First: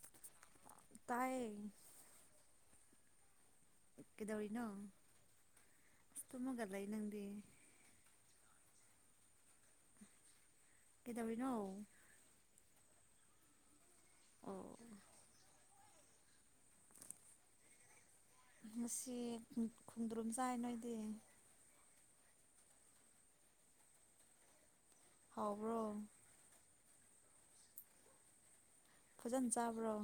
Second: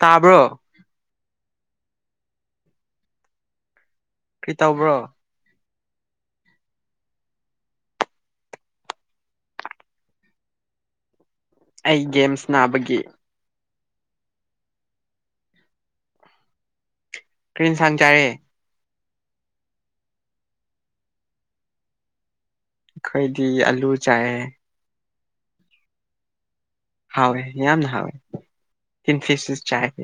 ꯇꯥꯕ꯭ꯔꯣ ꯇꯥꯏꯌꯦ ꯀꯔꯤ ꯀꯩꯗꯧꯔꯤꯅꯣ ꯇꯧꯕ꯭ꯔꯣ ꯑ ꯇꯣ ꯃꯒꯒꯥ ꯂꯩꯏ ꯅꯪꯗꯤ ꯀꯗꯕꯨꯅꯣ ꯑꯩ ꯒꯦꯝꯁ ꯅꯥꯕꯒꯤ ꯑꯣ ꯀ꯭ꯔꯤꯟ ꯁꯪ ꯆꯔꯦ ꯉꯁꯤ ꯈꯨꯣꯡꯟꯗ꯭ꯔꯝ ꯆꯥꯏ ꯅꯣꯏꯗꯤ ꯑꯩꯈꯣꯏꯗꯤ ꯑꯂꯨ ꯆꯥꯏꯑꯌꯦ ꯍꯥꯎꯕ꯭ꯔꯣ ꯍꯋꯦ ꯌꯥꯝꯅ ꯍꯋꯦ ꯐꯖꯅ ꯆꯥꯕ꯭ꯔꯣ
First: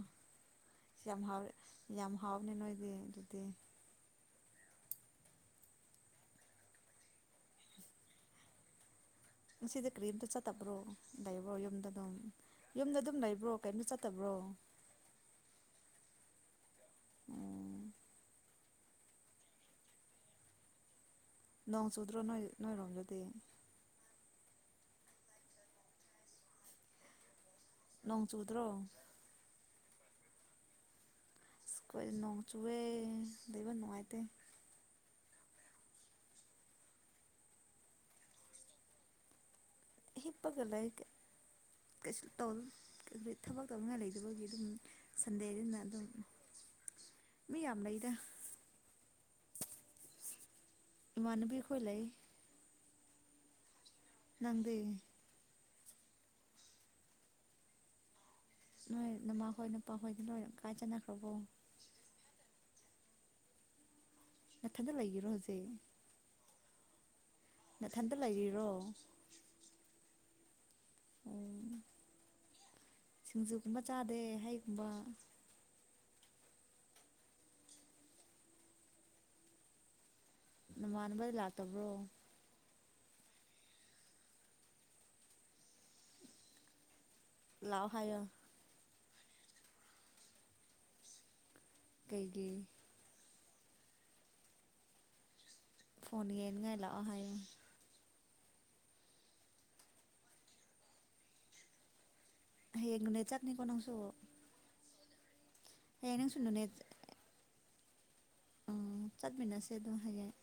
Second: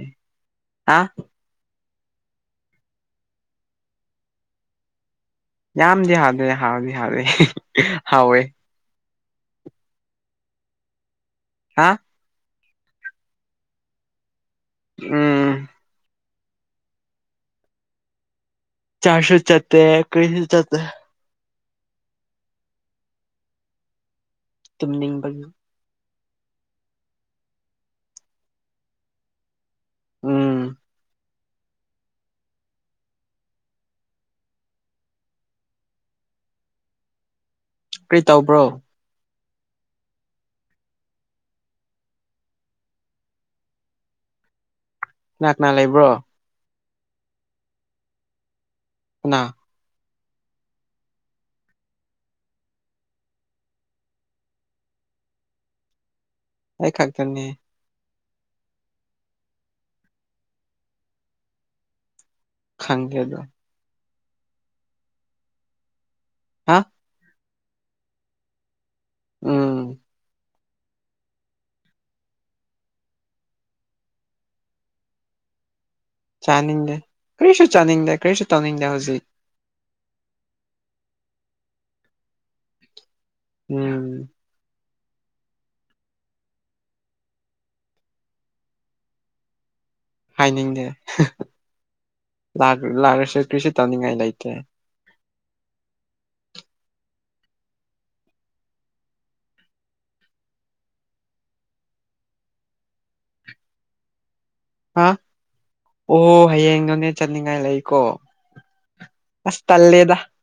ꯍꯥ ꯌꯥꯝ ꯍꯥꯎꯋꯦ ꯌꯥꯝ ꯍꯥꯎꯅꯤ ꯅꯣꯏꯗꯤ ꯑꯗꯨꯗꯤ ꯌꯥꯝꯗꯤ ꯍꯥꯥꯎꯗꯦ ꯍꯥꯎꯗꯤ ꯍꯔꯦ ꯍꯥꯎꯋꯦ ꯁꯤꯗ ꯀ꯭ꯔꯤꯝ ꯇ ꯆ ꯇꯕ꯭ꯔꯣ ꯗꯩꯕ ꯍꯥ ꯌꯨꯝꯗ ꯑꯗꯨꯝ ꯌꯨꯝꯗ ꯑꯗꯨꯝ ꯂꯩꯕ꯭ꯔꯣ ꯀꯩꯅꯝꯣ ꯆꯠꯇꯕ꯭ꯔꯣ ꯎꯝ ꯎꯝ ꯆꯥꯁꯣ ꯆꯠꯇ ꯀꯔꯤꯁꯨ ꯆꯠꯇ ꯅꯣꯡ ꯆꯨꯗ꯭ꯔꯣ ꯅꯣꯏ ꯅꯣꯏꯔꯝꯖꯗꯤꯦ ꯇꯨꯝ ꯅꯤꯡꯕꯅꯣ ꯅꯣꯡꯣꯡ ꯆꯨꯗ꯭ꯔꯣ ꯎꯝ ꯁꯀꯣꯏ ꯅꯣꯡ ꯆꯨꯑꯦ ꯂꯩꯕ ꯅꯨꯡꯉꯥꯏꯇꯦ ꯀꯔꯤ ꯇꯧꯕ꯭ꯔꯣ ꯍꯤꯞꯄꯒ ꯂꯩ ꯊꯕꯛ ꯇꯧꯅꯤꯡꯉꯥꯏ ꯂꯩꯇꯕꯒꯤ ꯑꯗꯨꯝ ꯀꯅꯥ ꯀꯅꯥ ꯁꯟꯗꯦꯗꯅ ꯑꯗꯨ ꯂꯩꯕ꯭ꯔꯣ ꯃꯤ ꯌꯥꯝ ꯂꯩꯗ ꯑ ꯏꯃꯅꯕꯤꯈꯣꯏ ꯂꯩꯏ ꯪꯗ ꯑꯩ ꯈꯥꯛꯇꯔꯅꯤ ꯅꯣꯏ ꯅꯃ ꯍꯣꯏ ꯅꯨꯄꯥ ꯈꯗ ꯅꯣꯏ ꯀꯥꯏ ꯆꯅꯈ꯭ꯔꯕꯣ ꯈꯪꯒꯦꯗ ꯃꯊꯥꯗ ꯂꯩꯔꯣꯁꯦ ꯍꯥ ꯃꯊꯟꯇ ꯂꯩꯔꯤꯔꯣ ꯎꯝ ꯑꯣ ꯁꯤꯡꯖꯨꯒꯨꯝꯕ ꯆꯥꯗꯦ ꯍꯩꯒꯨꯝꯕ ꯆꯥꯅꯤꯡꯗꯦ ꯀꯔꯤꯁꯨ ꯆꯥꯅꯤꯡꯗꯦ ꯀꯔꯤꯁꯨ ꯆꯥꯅꯤꯡꯗꯦ ꯍꯧꯖꯤꯛ ꯅꯃꯅꯕꯗꯤ ꯂꯥꯛꯇꯕ꯭ꯔꯣ ꯎꯝ ꯂꯥꯎꯍꯣ ꯍꯥꯏꯅꯤꯡꯗꯦ ꯀꯩꯒꯤ ꯂ ꯂꯦ ꯁ ꯀ꯭ꯁꯤꯤ ꯇꯉꯉꯥꯏ ꯂꯩꯥꯏꯇꯦ ꯐꯣꯟꯒꯤꯅꯒꯥꯏ ꯂꯥꯛꯑꯣ ꯍꯥꯏꯡ ꯍꯦꯒ ꯅꯦ ꯆꯠꯅꯤ ꯀꯅꯥꯁꯨꯣ ꯍꯥ ꯑꯣ ꯍꯌꯦ ꯏ ꯅꯣꯅꯦ ꯆꯠꯅꯤꯡꯉꯥꯏ ꯂꯩ ꯀꯣ ꯑꯣ ꯆꯠꯃꯤꯟꯅꯁꯦ ꯑꯗꯨ ꯍꯥꯏꯌꯦꯡ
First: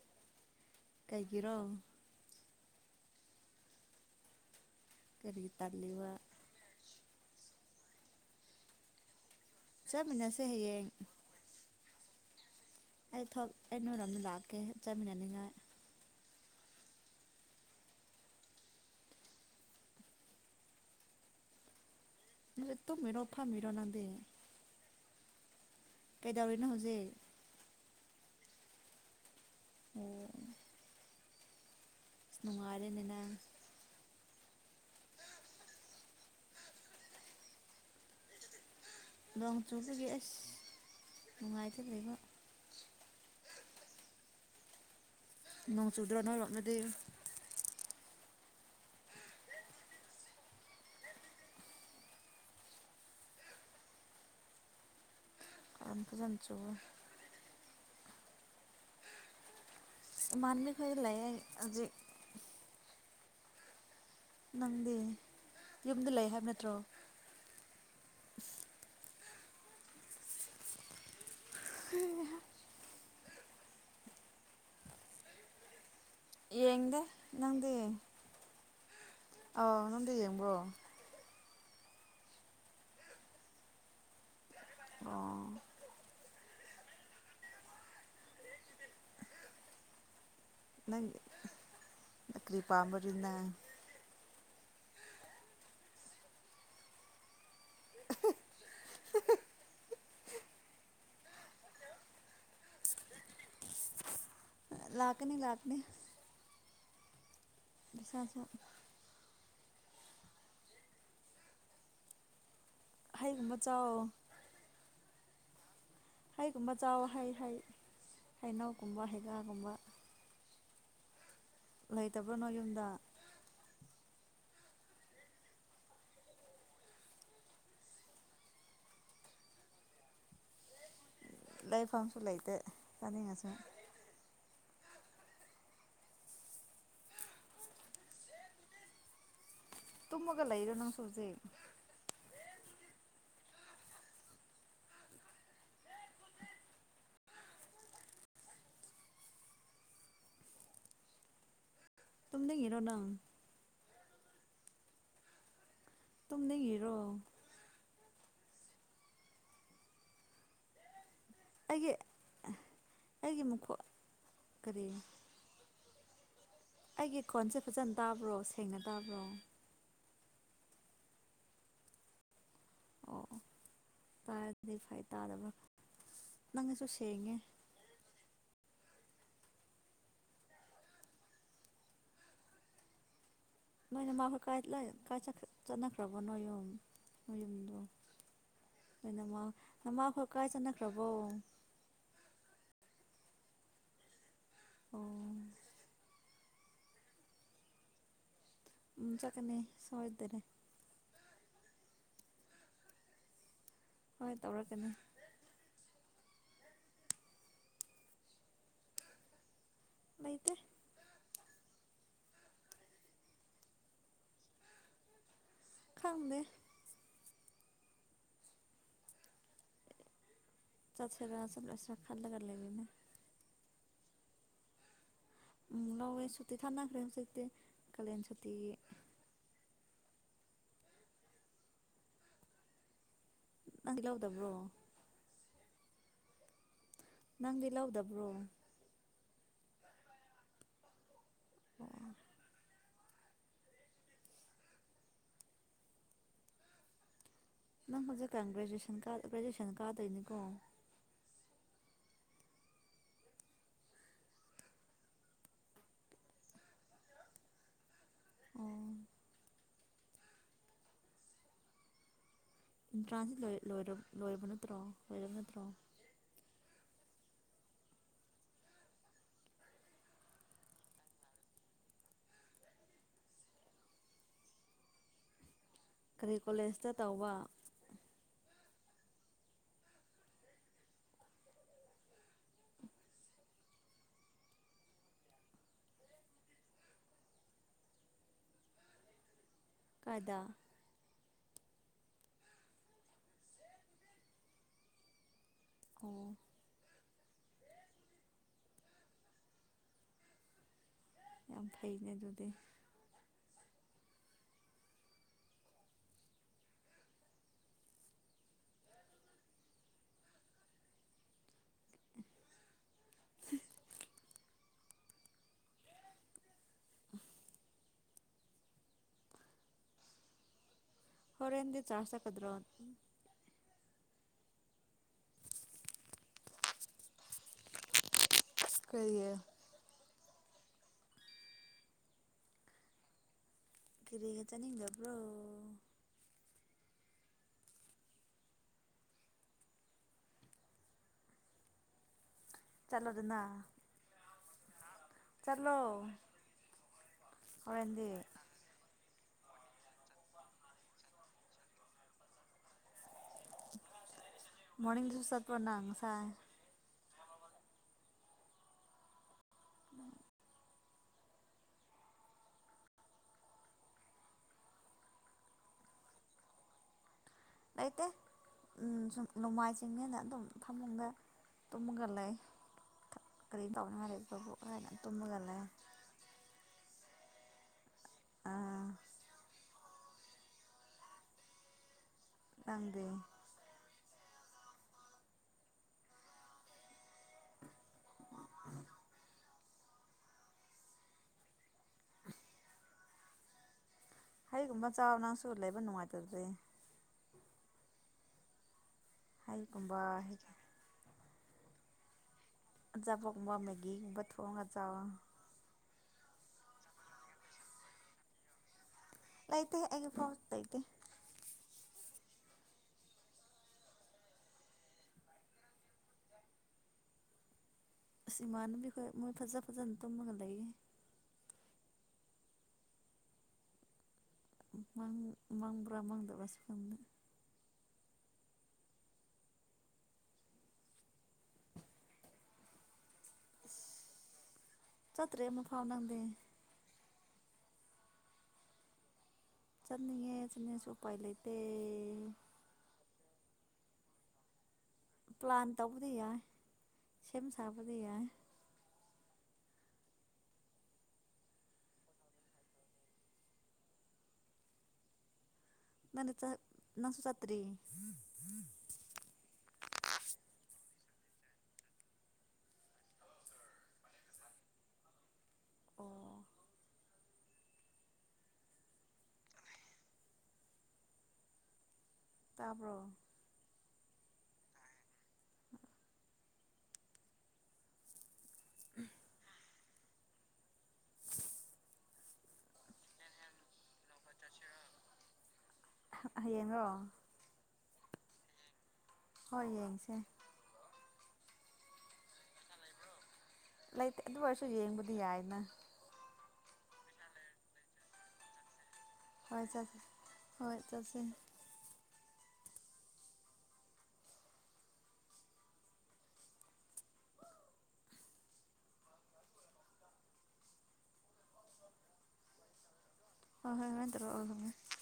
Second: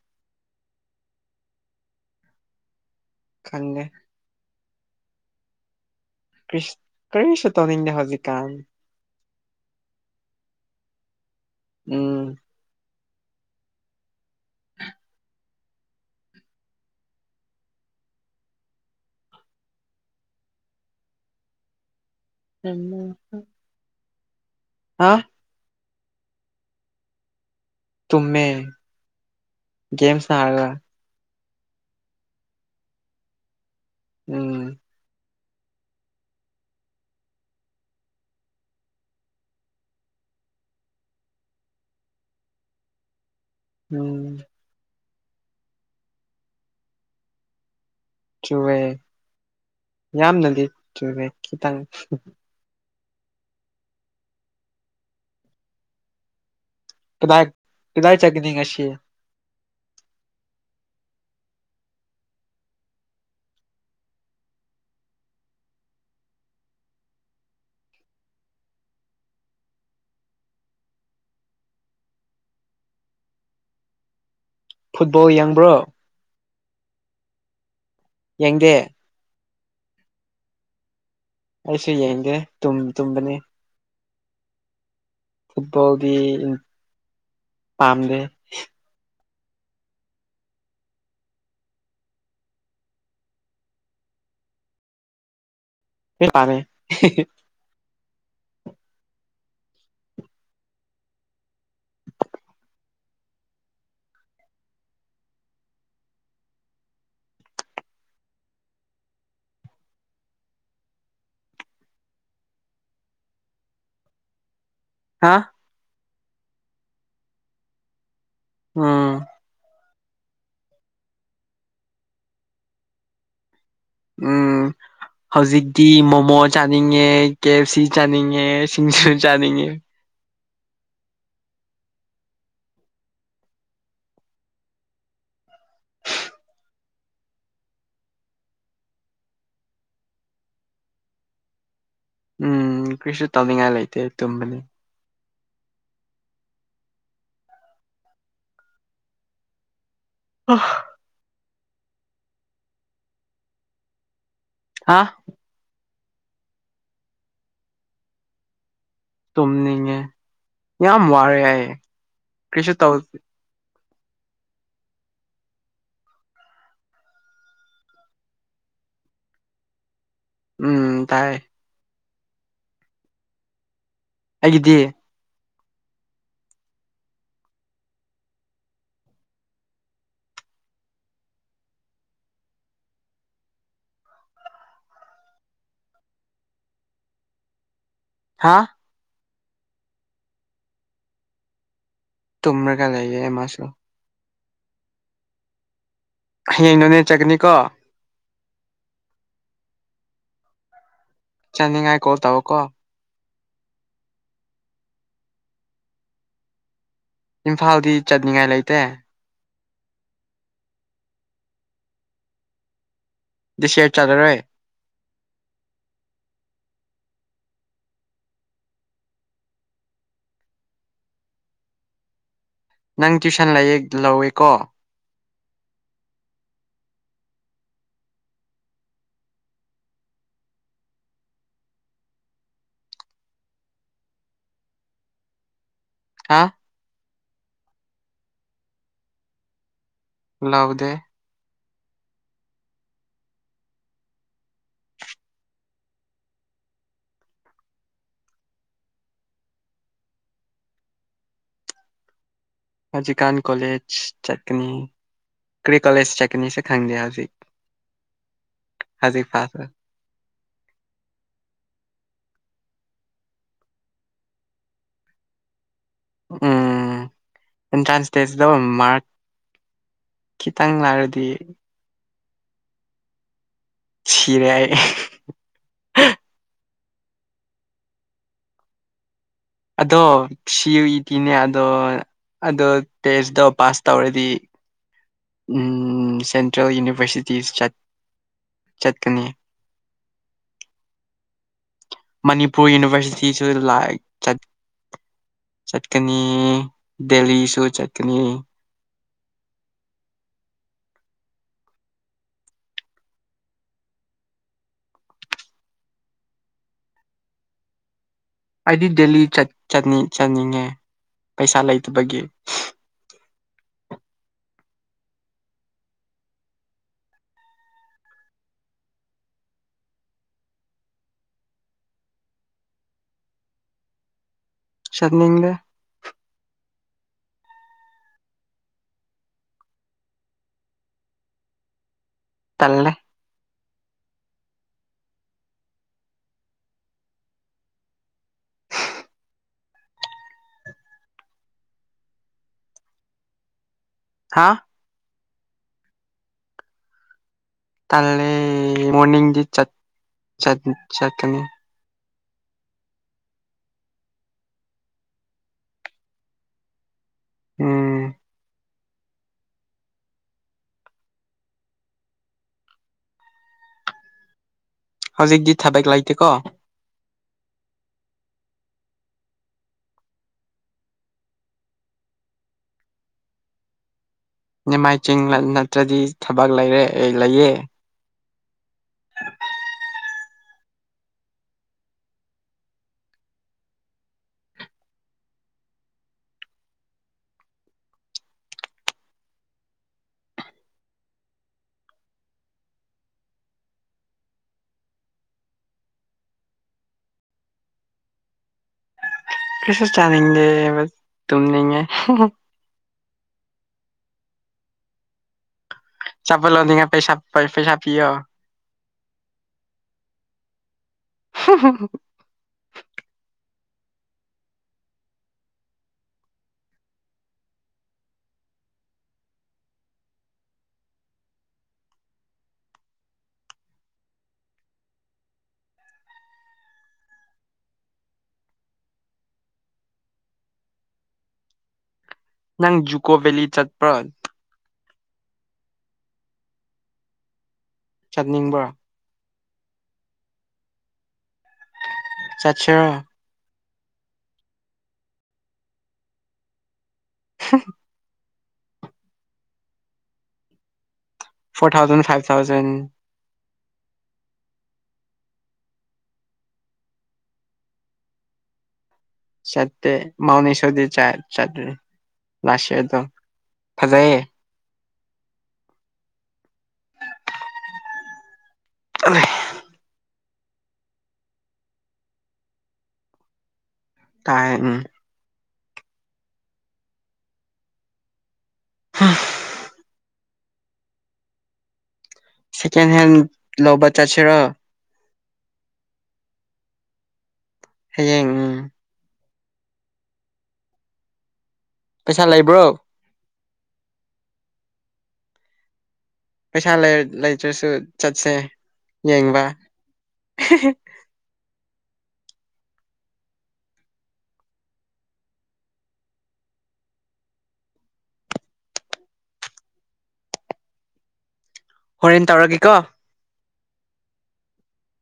ꯀꯩꯒꯤꯔꯣ ꯈꯟꯦ ꯀꯔꯤꯒꯤ ꯇꯥꯂꯤꯕ ꯀ꯭ꯔꯤꯁ ꯀꯔꯤꯁ ꯇꯅꯤꯗ ꯍꯖꯤ ꯀꯥꯟ ꯆꯠꯃꯤꯟꯅꯁꯦ ꯍꯌꯦꯡ ꯎꯝ ꯑꯩ ꯊꯣꯛ ꯑꯩ ꯅꯣꯏꯔꯝꯗ ꯂꯥꯛꯀꯦ ꯆꯠꯃꯤꯟꯅꯅꯤꯡꯉꯥꯏ ꯠꯇꯣ ꯃꯔꯣ ꯊꯥ ꯃꯔꯣꯅꯥꯗꯦ ꯍꯥ ꯀꯩꯗꯧꯔꯤꯅꯣ ꯍꯧꯖꯤꯛ ꯇꯨꯝꯃꯦ ꯑꯣ ꯦꯝꯁ ꯍꯥꯏꯔꯂ ꯅꯨꯡꯉꯥꯔꯦꯅꯦꯅ ꯎꯝ ꯂꯣꯡꯆꯣꯡꯗꯨꯒꯦ ꯑꯁ ꯅꯨꯡꯉꯥꯏꯇꯔꯕꯣ ꯎꯝ ꯅꯣꯡ ꯆꯗ꯭ꯔꯣ ꯅꯣꯢꯔꯣꯝꯗꯗꯤ ꯆꯨꯔꯦ ꯌꯥꯝꯅꯗꯤ ꯆꯨꯨꯔꯗꯦ ꯈꯤꯇꯪ ꯌꯥꯝ ꯐꯖꯟ ꯆꯨꯔꯦ ꯀꯗꯥꯢ ꯀꯗꯥꯏ ꯆꯀꯤꯅꯤꯡ ꯀꯁꯤ ꯃꯥꯟꯅ ꯈ ꯂꯩ ꯍꯧꯖꯤꯛ ꯅꯪꯗꯤ ꯌꯨꯝꯗ ꯂꯩ ꯍꯥꯏꯕ ꯅꯠꯇ꯭ꯔꯣ ꯍ ꯍꯩꯍꯥ ꯐꯨꯠꯕꯣꯜ ꯌꯦꯡꯕ꯭ꯔꯣ ꯌꯦꯡꯗ ꯅꯪꯗꯤ ꯗꯦ ꯑꯥꯎ ꯅꯪꯗꯤ ꯌꯦꯡꯕ꯭ꯔꯣ ꯑꯩꯁꯨ ꯌꯦꯡꯗꯦ ꯇꯨꯝ ꯇꯨꯝꯕꯅꯤ ꯑꯣ ꯐꯨꯠꯕꯣꯜꯗꯤ ꯄꯥꯝꯗ ꯅꯪ ꯀ꯭ꯔꯤ ꯄꯥꯝꯕꯔꯤꯅ ꯍ ꯄꯥꯃꯦ ꯍꯤ ꯍꯤ ꯑꯍ ꯍ ꯍ ꯂꯥꯛꯀꯅꯤ ꯂꯥꯛꯀꯅꯤ ꯁꯥꯖ ꯍꯥꯏꯩꯒꯨꯝꯕ ꯆꯥꯎ ꯍꯥ ꯍꯩꯒꯨꯝꯕ ꯆꯥꯎꯕ ꯍꯩ ꯍꯩ ꯎꯝ ꯍꯩꯅꯎꯒꯨꯝꯕ ꯍꯩꯒꯥꯥꯒꯨꯝꯕ ꯂꯩꯇꯕ꯭ꯔꯣ ꯅꯣꯢ ꯌꯨꯝꯗ ꯎꯝ ꯍꯧꯖꯤꯛꯇꯤ ꯃꯣꯃꯣ ꯆꯥꯅꯤꯡꯉꯦ ꯀꯦ ꯑꯦꯐ ꯁꯤ ꯆꯥꯅꯤꯡꯉꯦ ꯁꯤꯡꯖꯨ ꯆꯥꯅꯤꯡꯉꯦ ꯂꯩꯐꯝꯁꯨ ꯂꯩꯇꯦ ꯆꯥꯅꯤꯡꯉꯁꯨ ꯇꯨꯝꯃꯒ ꯂꯩꯔ ꯅꯪꯁꯨ ꯍꯧꯖꯤꯛ ꯎꯝ ꯀ꯭ꯔꯤꯁꯨ ꯇꯧꯅꯤꯡꯉꯥꯏ ꯂꯩꯇꯦ ꯇꯨꯝꯕꯅꯤ ꯑ ꯇꯨꯝꯅꯤꯡꯉꯤꯔꯣ ꯅꯪ ꯍꯥꯥ ꯇꯨꯝꯅꯤꯡꯉꯤꯔꯣ ꯇꯨꯝꯅꯤꯡꯉꯦ ꯌꯥꯝ ꯋꯥꯔꯦ ꯌꯦ ꯑꯩꯒꯤ ꯀ꯭ꯔꯤꯁ ꯇꯧꯁꯤ ꯑꯩꯒꯤ ꯃꯈꯣꯟ ꯀꯔꯤ ꯑꯩꯒꯤ ꯈꯣꯟꯁꯦ ꯐꯖꯅ ꯇꯥꯕ꯭ꯔꯣ ꯁꯦꯡꯅ ꯇꯥꯕ꯭ꯔꯣ ꯎꯝ ꯇꯥꯏ ꯑꯣ ꯇꯥꯔꯗꯤ ꯑꯩꯒꯤꯗꯤ ꯐꯩ ꯇꯗꯕ ꯅꯪꯒꯤꯁꯨ ꯁꯦꯡꯉꯦ ꯅꯣꯏꯅ ꯃꯥꯈꯣꯏ ꯆꯠꯅꯈ꯭ꯔꯕꯣ ꯅꯣꯏ ꯌꯨꯝ ꯅꯣꯏ ꯌꯨꯝꯗꯣ ꯍꯥꯥ ꯅꯃꯛ ꯍꯀꯥꯏ ꯆꯅꯈ꯭ꯔꯕꯣ ꯇꯨꯝꯔꯀ ꯂꯩꯌꯦ ꯃꯥꯁꯨ ꯑꯣ ꯍꯌꯦꯡ ꯅꯣꯅꯦ ꯆꯠꯒꯅꯤꯀꯣ [unintelligible] ꯆꯅꯤꯡꯉꯥꯏ ꯀꯣꯜ ꯇꯧ ꯀꯣ ꯍꯣꯏ ꯍꫭꯏ ꯇꯧꯔ ꯏꯝꯐꯥꯜꯗꯤ ꯆꯠꯅꯤꯡꯉꯥꯏ ꯂꯩꯇꯦ ꯂꯩꯇꯦ [unintelligible] ꯈꯪꯗ ꯆꯠꯁꯦ ꯈꯜꯂꯒ ꯂꯦ ꯅꯪ ꯇ꯭ꯋꯏꯁꯟ ꯂꯩꯌꯦ ꯂꯧꯋꯦꯀꯣ ꯂꯧꯋꯦ ꯁꯨꯇꯤ ꯊꯥꯅꯈ꯭ꯔꯦ ꯍꯧꯖꯤꯛꯇꯤ ꯀꯥꯂꯦꯟ ꯁꯨꯇꯤ [inaudible] ꯍꯥ ꯅꯪꯗꯤ ꯂꯧꯗꯕ꯭ꯔꯣ ꯂꯧꯗꯦ ꯅꯪ ꯍꯧꯖꯤꯛꯀ ꯒ꯭ꯔꯦꯖꯨꯟ ꯒ꯭ꯔꯦꯖꯨꯋꯦꯁꯟ ꯀꯥꯔꯗꯣꯏꯅꯤꯀꯣ ꯍꯧꯖꯤ ꯀꯥꯟ ꯀꯂꯦꯖ ꯆꯠꯅꯤ ꯀ꯭ꯔꯤ ꯀꯂꯦꯖ ꯆꯅꯤ ꯁꯦ ꯈꯥꯡꯅꯤꯡꯗꯦ ꯍꯧꯖꯤꯛ ꯑꯣ ꯍꯖꯤꯛ ꯐꯥꯁ ꯑꯦꯟꯇ꯭ꯔꯥꯟꯁꯁꯤ ꯂꯣꯏꯔꯕ ꯅꯠꯇ꯭ꯔꯣ ꯂꯣꯏꯔꯕ ꯅꯠꯇ꯭ꯔꯣ ꯎꯝ ꯑꯦꯟꯇ꯭ꯔꯥꯟꯁ ꯗꯦꯠꯁꯤꯗ ꯃꯥꯔꯛ ꯈꯤꯇꯪ ꯂꯥꯛꯔꯗꯤ ꯁꯤꯔꯦ ꯇꯋꯥ ꯑꯗꯣ ꯁꯤ ꯌꯨ ꯏ ꯇꯤꯅꯦ ꯑꯗꯣ ꯑꯗꯣ ꯇꯦꯁꯇꯣ ꯄꯥꯁ ꯇꯧꯔꯗꯤ ꯁꯦꯟꯇ꯭ꯔꯦꯜ ꯌꯨꯅꯤꯚꯔꯁꯤꯇꯤ ꯆꯠꯀꯅꯤ ꯀꯗꯥ ꯃꯅꯤꯄꯨꯔ ꯌꯨꯅꯤꯚꯔꯁꯤꯇꯤꯁꯨꯠ ꯆꯠꯀꯅꯤ ꯑꯣ ꯗꯦꯂꯤꯁꯨ ꯆꯠꯅꯤ ꯌꯥꯝ ꯐꯩꯅꯦ ꯑꯗꯨꯗꯤ ꯑꯩꯗꯤ ꯗꯦꯜꯂꯤꯠ ꯆꯠꯅꯤꯡꯉꯦ ꯄꯩꯁꯥ ꯂꯩꯇꯕꯒꯤ [inaudible] ꯍꯔꯦꯟꯟ ꯆꯥꯁ ꯀꯗ꯭ꯔꯣ ꯁꯠꯅꯤꯡꯗꯦ ꯀꯩꯌꯦ ꯇꯂꯦ ꯀꯔꯤꯒꯇꯅꯤꯡ ꯕ꯭ꯔꯣ ꯆꯂꯣꯗꯅ ꯍꯥ ꯆꯂꯣ ꯀꯜꯂ ꯃꯣꯔꯅꯤꯡꯗꯤ ꯆꯠꯀꯅꯤ ꯃꯅꯤ ꯁꯁꯠꯄꯅꯁꯥꯏ ꯎꯝ ꯎꯝ ꯍꯧꯖꯤꯛꯗꯤ ꯊꯥꯕꯦꯛꯦꯛ ꯂꯥꯏꯇꯦꯀꯣ ꯂꯩꯇꯦ ꯁꯨꯝ ꯅꯣꯡꯃꯥꯏ ꯆꯤꯡꯅꯦꯅ ꯑꯗꯨꯝ ꯊꯝꯃꯒ ꯇꯨꯝꯃꯒ ꯂꯩ ꯀꯔꯤ ꯇꯧꯅꯤ ꯍꯥꯏꯔꯁꯦ ꯅꯤꯃꯥꯏ ꯆꯤꯡ ꯅꯠꯇ꯭ꯔꯗꯤ ꯊꯕꯛ ꯂꯩꯔꯦ ꯑꯩ ꯂꯩꯌꯦ ꯑꯥ ꯅꯪꯗꯤ ꯍꯩꯒꯨꯝꯕ ꯆꯥꯎ ꯅꯪꯁꯨ ꯂꯩꯕ ꯅꯨꯡꯉꯥꯏꯇꯗꯦ ꯀꯩꯁꯨ ꯍꯩꯒꯨꯝꯕ ꯆꯥꯅꯤꯡꯗꯦ ꯇꯨꯝꯅꯤꯡꯉꯦ ꯑꯆꯥꯄꫭꯠ ꯒꯨꯝꯕ ꯃꯦꯒꯤ ꯒꯨꯝꯕ ꯊꯣꯡꯒ ꯆꯥꯎꯋꫭ ꯑꯆꯥꯄꫭꯠ ꯂꯩꯅꯤꯉꯥꯏ ꯄꯩꯁ ꯄꯩꯁꯥ ꯄꯤꯌꯣ ꯂꯩꯥꯏꯇ ꯍꯦ ꯑꯩꯒꯤ ꯐꯧ ꯂꯩꯇꯦ [unintelligible] ꯑꯁ ꯏꯃꯥꯟꯅꯕꯤꯈꯣꯏ ꯃꯣꯏ ꯐꯖ ꯐꯖꯅ ꯇꯨꯝꯃꯒ ꯂꯩꯌꯦ ꯃꯡ ꯃꯥꯡꯕ꯭ꯔꯥ ꯃꯥꯡꯗꯕ꯭ꯔꯁꯨ ꯀꯪꯗꯦ ꯅꯪ ꯖꯨꯀꯣ ꯕꯦꯂꯤ ꯆꯠꯄ ꯆꯠꯇꯔꯤ ꯑꯃꯨꯛꯐꯥꯎ ꯅꯪꯗꯤ ꯆꯠꯅꯤꯡꯕ꯭ꯔ ꯆꯠꯅꯤꯡꯉꯦ ꯆꯠꯅꯤꯁꯨ ꯎꯄꯥꯏ ꯂꯩꯇꯦ ꯆꯠꯁꯤꯔ ꯄ꯭ꯂꯥꯟ ꯇꯧꯕꯗꯤ ꯌꯥꯏ ꯁꯦꯝ ꯁꯥꯕꯗꯤ ꯌꯥꯏ ꯐꯣꯔ ꯊꯥꯎꯖꯟ ꯐꯥꯏꯚ ꯊꯥꯎꯖꯟ ꯅꯪꯅ ꯆꯠ ꯅꯪꯁꯨ ꯆꯠꯇ꯭ꯔꯤ ꯆꯥꯠꯇꯦ ꯃꯥꯎꯟ ꯏ ꯁꫭ ꯗꯤ ꯆꯥ ꯆꯥꯠꯔꯦ ꯂꯥꯁꯑꯦꯗꫭ ꯐꯥꯖꯥꯏꯌꯦ ꯑꯣ [unintelligible] ꯇꯥꯕ꯭ꯔꫭ ꯇꯥꯏꯌꯦ ꯎꯝ [unintelligible] ꯁꯦꯀꯦꯟ ꯍꯦꯟ ꯂꯧꯕ ꯆꯥꯁꯤꯔ ꯍꯌꯦꯡꯔꫭ ꯍꯌꯦꯡ ꯎꯝ ꯍꯣꯏ ꯌꯦꯡꯁꯦ ꯄꯩꯁꯥ ꯂꯩꯕ꯭ꯔꯣ ꯂꯩꯇꯦ ꯑꯗꯨ ꯑꯣꯏꯔꯁꯨ ꯌꯦꯡꯕꯗꯤ ꯌꯥꯏꯅ ꯄꯩꯁꯥ ꯂꯩꯇ꯭ꯔꯁꯨ ꯆꯠꯁꯦ ꯌꯦꯡꯕ ꯍꯣꯏ ꯆꯠ ꯍꯣꯏ ꯆꯥꯠꯁꯤ ꯍꯣꯔꯦꯟ ꯇꯧꯔꯒꯦꯀꯣ ꯍꯣꯏ ꯍꯣꯏ ꯍꯣꯏ ꯍꫭꯔꯦꯟ ꯇꯧꯔꯛꯑꫭ ꯇꯝꯄꯦ